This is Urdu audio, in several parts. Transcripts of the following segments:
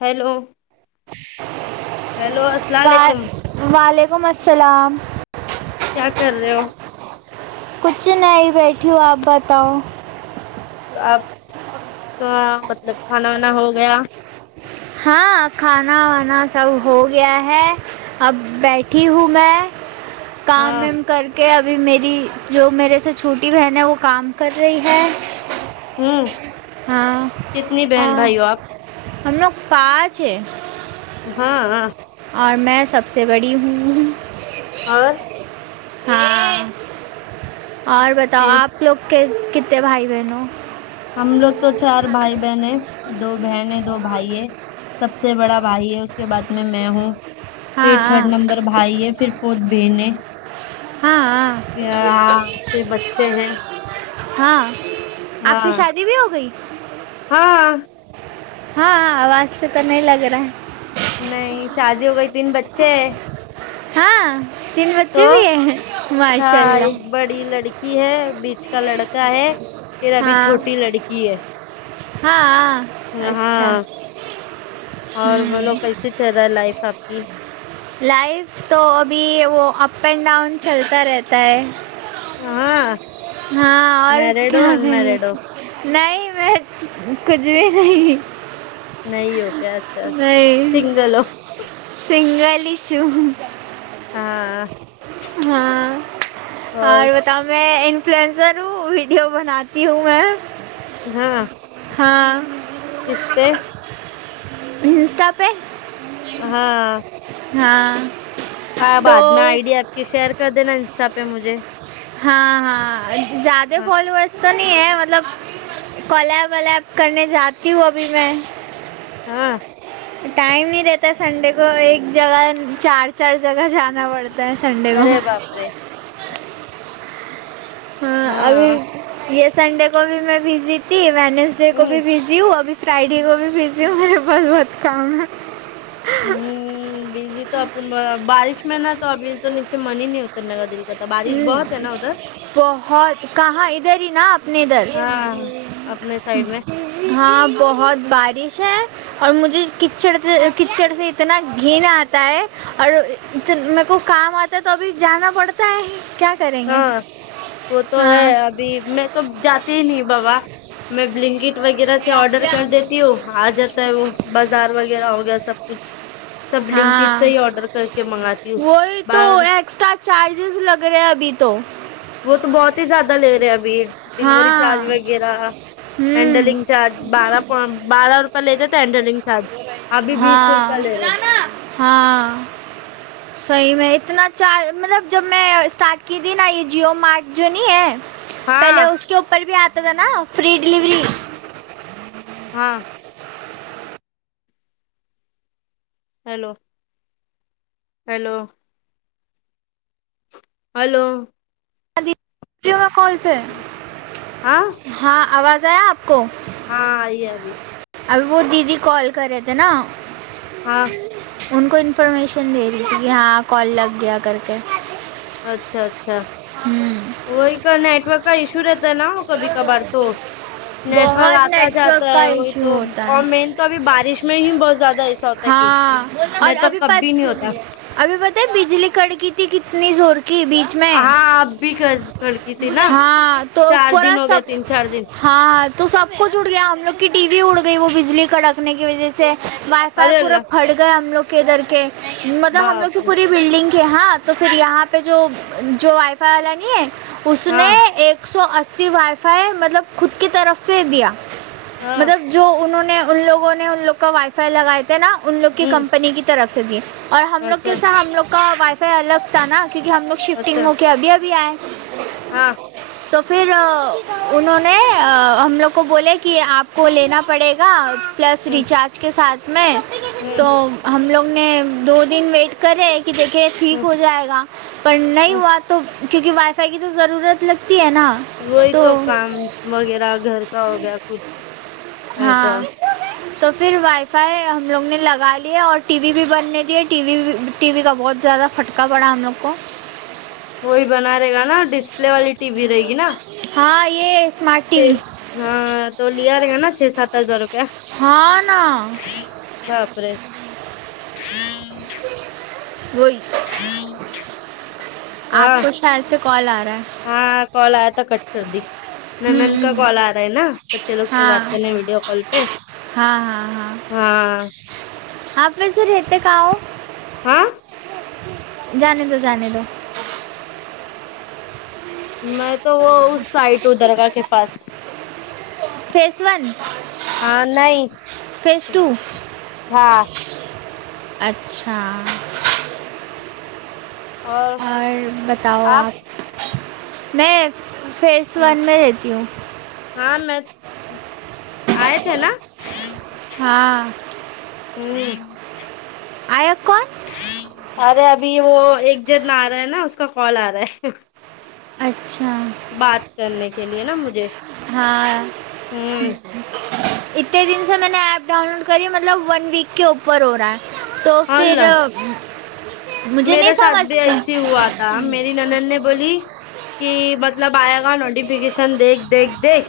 ہیلو ہیلو السلام علیکم وعلیکم السلام کیا کر رہے ہو کچھ نہیں بیٹھی ہو آپ بتاؤ آپ کہاں مطلب کھانا وانا ہو گیا ہاں کھانا وانا سب ہو گیا ہے اب بیٹھی ہوں میں کام ہاں وم کر کے کہ ابھی میری جو میرے سے چھوٹی بہن ہے وہ کام کر رہی ہے ہوں ہاں کتنی ا بہن بھائی ہو آپ ہم لوگ پانچ ہے ہاں اور میں سب سے بڑی ہوں اور ہاں اور بتاؤ پھر آپ لوگ کے کتنے بھائی بہن ہو ہم لوگ تو چار بھائی بہن ہیں دو بہن ہیں دو بھائی ہے سب سے بڑا بھائی ہے اس کے بعد میں مے ہوں ہاں پھر تھرڈ ہاں نمبر بھائی ہے پھر فورتھ بین ہے ہااں ہاں پھر بچے ہیں ہاں ہاں آپ کی شادی بھی ہو گئی ہاں ہاں آواز سے تو نہیں لگ رہا ہے نہیں شادی ہو گئی تین بچے ہے ہاں تین بچے بھی ہیں ماشاء ہاں اللہ ایک بڑی لڑکی ہے بیچ کا لڑکا ہے پھر ابھی ہاں چھوٹی لڑکی ہے ہاں اچھا ہاں اور بولو ہوں کیسے چل رہا ہے لائف آپ کی لائف تو ابھی وہ اپینڈاؤن چلتا رہتا ہے ہاں ہاں اور میرڈ ہو کیا ان میرڈ ہو کر نہیں میں کچھ بھی نہیں نہیں ہو کیا اچھا سنگل ہو سنگلاچھ ہوں ہاں ہاں اور تو میں انفلوئنزر ہوں ویڈیو بناتی ہوں میں ہاں ہاں کس پے انسٹا پہ ہاں ہاں آ تو بعد میں آئ ڈی آپ کی شیئر کر دینا انسٹا پہ مجھے ہاں ہاں زیادہ ہاں فالوورس تو نہیں ہے مطلب کولیب ولیب کرنے جاتی ہوں ابھی میں ہاں ٹائم نہیں رہتا سنڈے کو ایک جگہ چار چار جگہ جانا پڑتا ہے سنڈے کو ارے باپ رے ہاں ابھی یہ سنڈے کو بھی میں بزی تھی وینسڈے کو ہ بھی بزی ہوں ابھی فرائیڈے کو بزی ہوں میرے پاس بہت کام ہے ہمم بجلی تو اپن بارش میں نا تو ابھی تو نیچے من ہی نہیں ہوتا اترنے دل کا ہمم بہت کہاں ادھر ہی نا اپنے ادھر ہاں اپنے سائڈ میں ہاں بہت بارش ہے اور مجھے کچڑ سے کچڑ سے اتنا گھین آتا ہے اور میر کو کام آتا ہے تو ابھی جانا پڑتا ہے کیا کریں گے ہاں وہ تو ہے ہاں ابھی میں تو جاتے ہی نہیں بابا میں بلینکٹ وغیرہ سے آرڈر کر دیتی ہوں آ جاتا ہے وہ بازار وغیرہ ہو گیا سب کچھ سب بلینکٹ سے ہاں ہی آڈر کر کے منگاتی ہوں بار چارجیز لگ رہے ہیں ابھی تو وہ تو بہت ہی زیادہ لے رہے ابھی ڈیلیوری چارج ہاں وغیرہ ہوں ہینڈلنگ چارج بارہ پ بارہ روپے لیتے تھےہینڈلنگ چارج ابھی بیس ہاں روپیہ لے رہے تھے ہاں صحیح میں اتنا چار مطلب جب میں اسٹارٹ کی تھی نا یہ جیو مارٹ جو نہیں ہے پہلے ہاں اس کے اوپر بھی آتا تھا نا فری ڈلیوری ہاں ہیلو ہیلو ہیلو کال پہ ہاں ہاں آواز آیا آپ کو ہاں آئی ہےابی ابھی وہ دیدی کال کر رہے تھے نا ہاں ان کو انفارمیشن دے رہی تھی کہ ہاں کال لگ گیا کر کے اچھا اچھا ہوں وہی کا نیٹورک کا ایشو رہتا ہے نا کبھی کبار تو نیٹ ورک بہت آتا نیٹ جاتا ورک کا ہے وہی ایشو تو ہوتا اور ہے مین تو ابھی بارش میں ہی بہت زیادہ ایسا ہوتا ہے کیچ ہاں اور نہیں تو ابھی کبھی نہیں ہوتا ابھی پتہ ہے بجلی کڑ کی تھی کتنی زور کی بج میں ہاں آپ بھی کھڑکی تھی نا ہاں تو چار پورا دن ہو سب گیا ہاں تین چار دن ہاں تو سب کچھ اڑ گیا ہم لوگ کی ٹی وی اڑ گئی وہ بجلی کڑکنے کی وجہ سے ارے پورا اللہ پھٹ گئے ہم لوگ کے گھر کے مطلب ہم لوگ باپ کی رے پوری بلڈنگ کے ہاں تو پھر یہاں پہ جو جو وائی فائی والا نہیں ہے اس نے ہاں ایک سو اسی وائی فائی مطلب خود کی طرف سے دیا ہاں مطلب جو انہوں نے ان لوگوں نے ان لوگ کا وائی فائی لگائے تھے نا ان لوگ کی ہوں کمپنی کی طرف سے بھی اور ہم لوگ اچھا کے سا ہم لوگ کا وائی فائی الگ تھا نا کیونکہ ہم لوگ شفٹنگ اچھا ہو کےابھی بھی آے ہاں تو پھر انہوں نے ہم لوگ کو بولے کہ آپ کو لینا پڑے گا پلس ہوں ریچارج کے ساتھ میں ہوں تو ہم لوگ نے دو دن ویٹ کرے کہ دیکھے ٹھیک ہوں ہو جائے گا پر نہیں ہوں ہوا تو کیونکہ وائی فائی کی تو ضرورت لگتی ہے نا وہی تو کام وغیرہ گھر کا ہو گیا کچھ ایسا ہاں تو پھر وائ فای ہم لوگ نے لگا لیا اور ٹی وی بھی بند نہیں دیا ہے ٹی وی ٹی وی کا بہت زیادہ پھٹکا پڑا ہم لوگ کو وہی بنا رہے گا نا ڈسپلے والی ٹی وی رہے گی نا ہاں یہ اسمارٹ چھ ٹی وی ہاں تو لیا رہے گا نا چھ سات ہزار روپیہ ہاں نا باپ رے وہی ہاں آپ کو شاید سے کال آ رہا ہے ہاں کال آیا تھا کٹ کر دی ہوں نند کا ہوں کال آ رہا ہے نا بچے لوگ سے بات ہاں کرنے ہیں ویڈیو کال پہ ہاں ہاں ہاں آپ ویسے رہتے کہاں ہو ہاں جانے دو جانے دو میں تو وہ اس سائٹ وہ درگاہ کے پاس فیس ون ہاں نہیں فیس ٹو ہاں اچھا اور بتاؤ آپ آپ میں فیس سون میں رہتی ہوں ہاں میں آئے تھے نا ہاں ہمم آیت کون ارے ابھی وہ ایک جن آ رہا ہے نا اس کا کال آ رہا ہے اچھا بات کرنے کے لیے نا مجھے ہاں امم اتنے دن سے میں نے ایپ ڈاؤن لوڈ کری مطلب ون ویک کے اوپر ہو رہا ہے تو پھر اللہ مجھے نہیں میرے ساتھ بھی ایسی سمجھتے ہوا تا میری ننند نے بولی کہ مطلب آئے گا نوٹیفکیشن ن دیکھ دیکھ دیکھ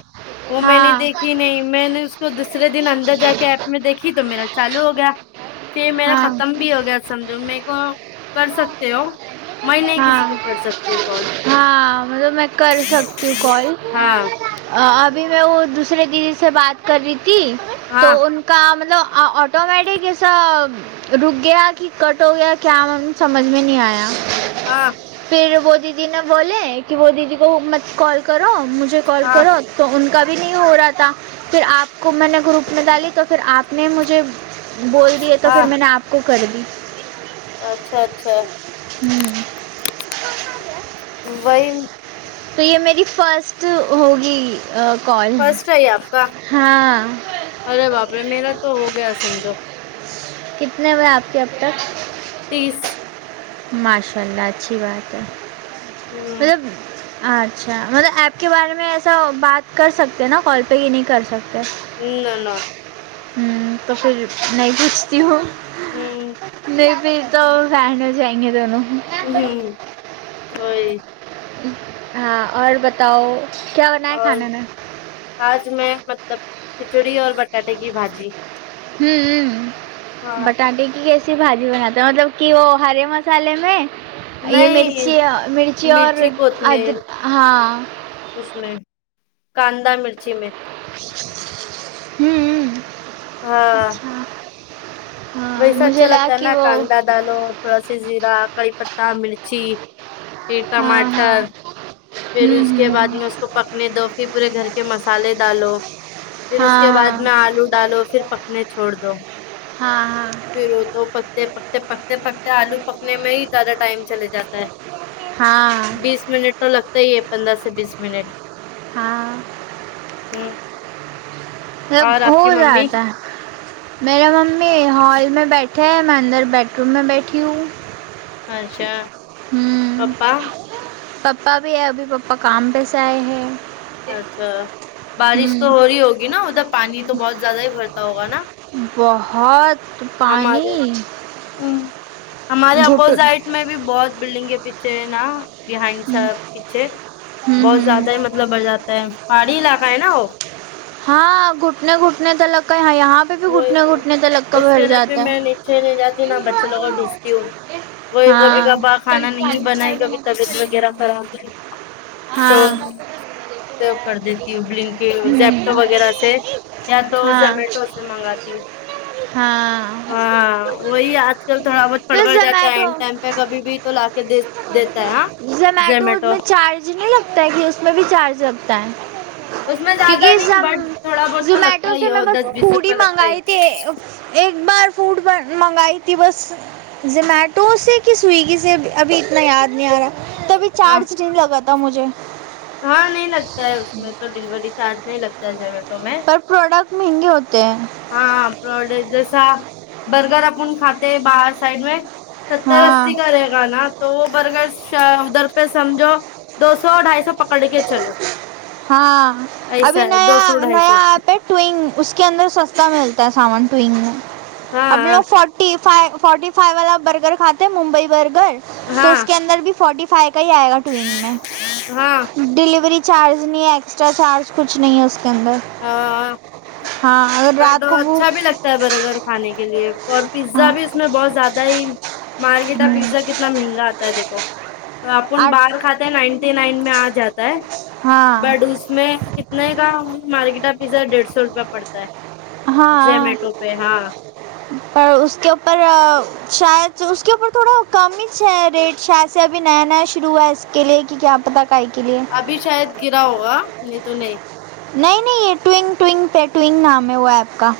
وہ میں نے ہاں دیکھی نہیں میں نے تو دوسرے دن اندر جا کے ایپ میں دیکھی تو میرا چالو ہو گیا پھر میرا ہاں ختم بھی ہو گیا سمجھو میں کو کر سکتے ہو میں نہیں کسی ہاں کو کر سکتی ہوں کال ہاں مطلب میں کر سکتی ہوں کال ہاں ابھی میں وہ دوسرے دیدی سے بات کر رہی تھی تو ہاں ان کا مطلب آٹومیٹک ایسا رک گیا کہ کٹ ہو گیا کیا ہم سمجھ میں نہیں آیا ہاں پھر وہ دیدی نے بولے کہ وہ دیدی کومت کال کرو مجھے کال ہاں کرو تو ان کا بھی نہیں ہو رہا تھا پھر آپ کو میں نے گروپ میں ڈالی تو پھر آپ نے مجھے بول دیے تو ہاں پھر میں نے آپ کو کر دی اچھا اچھا ہوں وہی تو یہ میری فسٹ ہوگی کال فرسٹ ہے آپ کا ہاں ارے باپرے میرا تو ہو گیا سمجھو کتنے ہوے آپ کے اب تک تیس ماشاء اللہ اچھی بات ہے ہ مطلب اچھا مطلب ایپ کے بارے میں ایسا بات کر سکتے ہیں نا کال پہ ہی نہیں کر سکتے نا نا ہوں تو پھر نہیں پوچھتی ہوں ہ میں بھی تو فین ہو جائیں گے دونوں ھم ام وہی ہاں اور بتاؤ کیا بنا ہے اور کھانے میں آج میں مطلب کھچڑی اور بٹاٹے کی بھاجی امم ہاں بٹاٹے کی کیسے ای بھاجی بناتے ہو مطلب کہ وہ ہرے مسالے میں یہ نہیں مرچی ا مرچی اور ادرک ہاں اس میں کاندا مرچی میں امم ہاں اچھا ہاں ویسا مجھے اچھا لگا لگتا ہے کہ نا وہ کاندار دالو تھوڑا سا زیرا کری پتا مرچی پھر ہاں ٹماٹر ہاں پھر ہوں اس کے بعد ہوں میں اس کو پکنے دو پھر پورے گھر کے مسالے ڈالو پھر اس کے ہاں بعد ہاں میں آلو ڈالو پھر پکنے چھوڑ دو ہاں ہاں پھر وہ تو پکتے پکتے پکتے پکتے آلو پکنے میں ہی زیادہ ٹائم چلے جاتا ہے ہاں ہاں بیس منٹ تو لگتا ہی ہے پندرہ سے بیس منٹ ہاں ام سب ہو ممی جاتا ہے میرا ممی ہال میں بیٹھ ہے میں اندر بیڈ روم میں بیٹھی ہوں اچھا ہوں پپا پپا بھی ہے ابھی پپا کام پہ سے آئے ہیں اچھا بارش تو ہوں ہو رہی ہوگی نا ادھر پانی تو بہت زیادہ ہی بھرتا ہوگا نا بہت ہمارے پانی ہم، ہمارے گھٹ ہوں اپوزائٹ میں بھی بہت بلڈنگ ہے پیچھے نا بہائنڈ سا پیچھے بہت ہوں زیادہ ہی مطلب بڑھ جاتا ہے پہاڑی علاقہ ہے نا وہ ہاں گھٹنے گھٹنے تو لگے ہیں یہاں پ وہی تو اس کے لیے بھی میں ہے نیچے نہیں جاتی نا بچوں لوگ کو بھیجتی ہوں وئی کبھی ہاں کبا کھانا نہیں بنائی کبھی طبیعت وغیرہ خراب تو ہاں سب کر دیتی ہوں بلینکٹ زپتو ہوں وغیرہ وغیرہ سے یا تو ہاں زمیٹو سے منگاتی ہوں ہاں ہاں وہی آج کل تھوڑا بہت پڑبڑ جاتا ہے اینڈ ٹائم پہ کبھی بھی تو لا کے دے دیتا ہے ہاں زمیٹو زومیٹو میں چارج مجھ نہیں لگتا ہے کہ اس میں بھی چارج لگتا ہے اس میں زیادہ کیونکہ نہیں زم بٹ تھوڑا بہت تو زومیٹو لگتا سے ہی میں ہو بس دس بیس ہڈی روپے لگتا ہی ہے. منگائی تے ایک بار فوڈ بن منگائی تھی بس زومیٹو سے کی سویگی سے ابھی اتنا یاد نہیں آ رہا تبھی ہاں چارجٹیم لگا تھا مجھے ہاں نہیں لگتا ہے اس میں تو ڈیگولی چارج نہیں لگتا ہے ذمیٹوں میں پر پروڈکٹ مہنگے ہوتے ہیں ہاں پرڈک جسا برگر اپون کھاتے باہر سائڈ میں ستر ہاں اسی کا رہے گا نا تو وہ برگر شا ادھر پے سمجھو دو سو ڈھائی سو پکڑ کے چلو ہاں ایسا ابھی ہے نیا دو سو ڈھائی نیا سو ایپ ہے ٹونگ اس کے اندر سستا ملتا ہے سامان ٹونگ میں اب ہاں لوگ forty five forty five والا برگر کھاتے ہیں ممبئی برگر تو ہاں اس کے اندر بھی فورٹی فائیو کا ہی آئے گا ٹوینگ میں ہاں ڈلیوری چارج نہیں ہے ایکسٹرا چارج کچھ نہیں ہے اس کے اندر ہاں ہاں اگر رات کو بھو تا برگر کھانے کے لیے اور پیزا ہاں بھی اس میں بہت زیادہ ہی مارکیٹا ہوں پیزا کت تنا مہنگا آتا ہے دیکھو تو آپون آٹھ باہر کھاتے نائنٹی نائن میں آ جاتا ہے ہاں بٹ اس میں کتنے کا مارکیٹا پیزا ڈیڑھ سو روپے پڑتا ہے ہاں زومیٹو پہ ہاں پر اس کے اوپر شاید سے اس کے اوپر تھوڑا کم یچ ہے ریٹ شاید سے ابھی نیا نیا شروع ہوا ہے اس کے لیے کی کیا پتا کاے کیلیے ابھی شاید گرا ہوگا نہیں تو نہیں نہیں نہیں یے ٹوینگ ٹوینگ پے ٹوینگ نام ہے وہ ایپ کا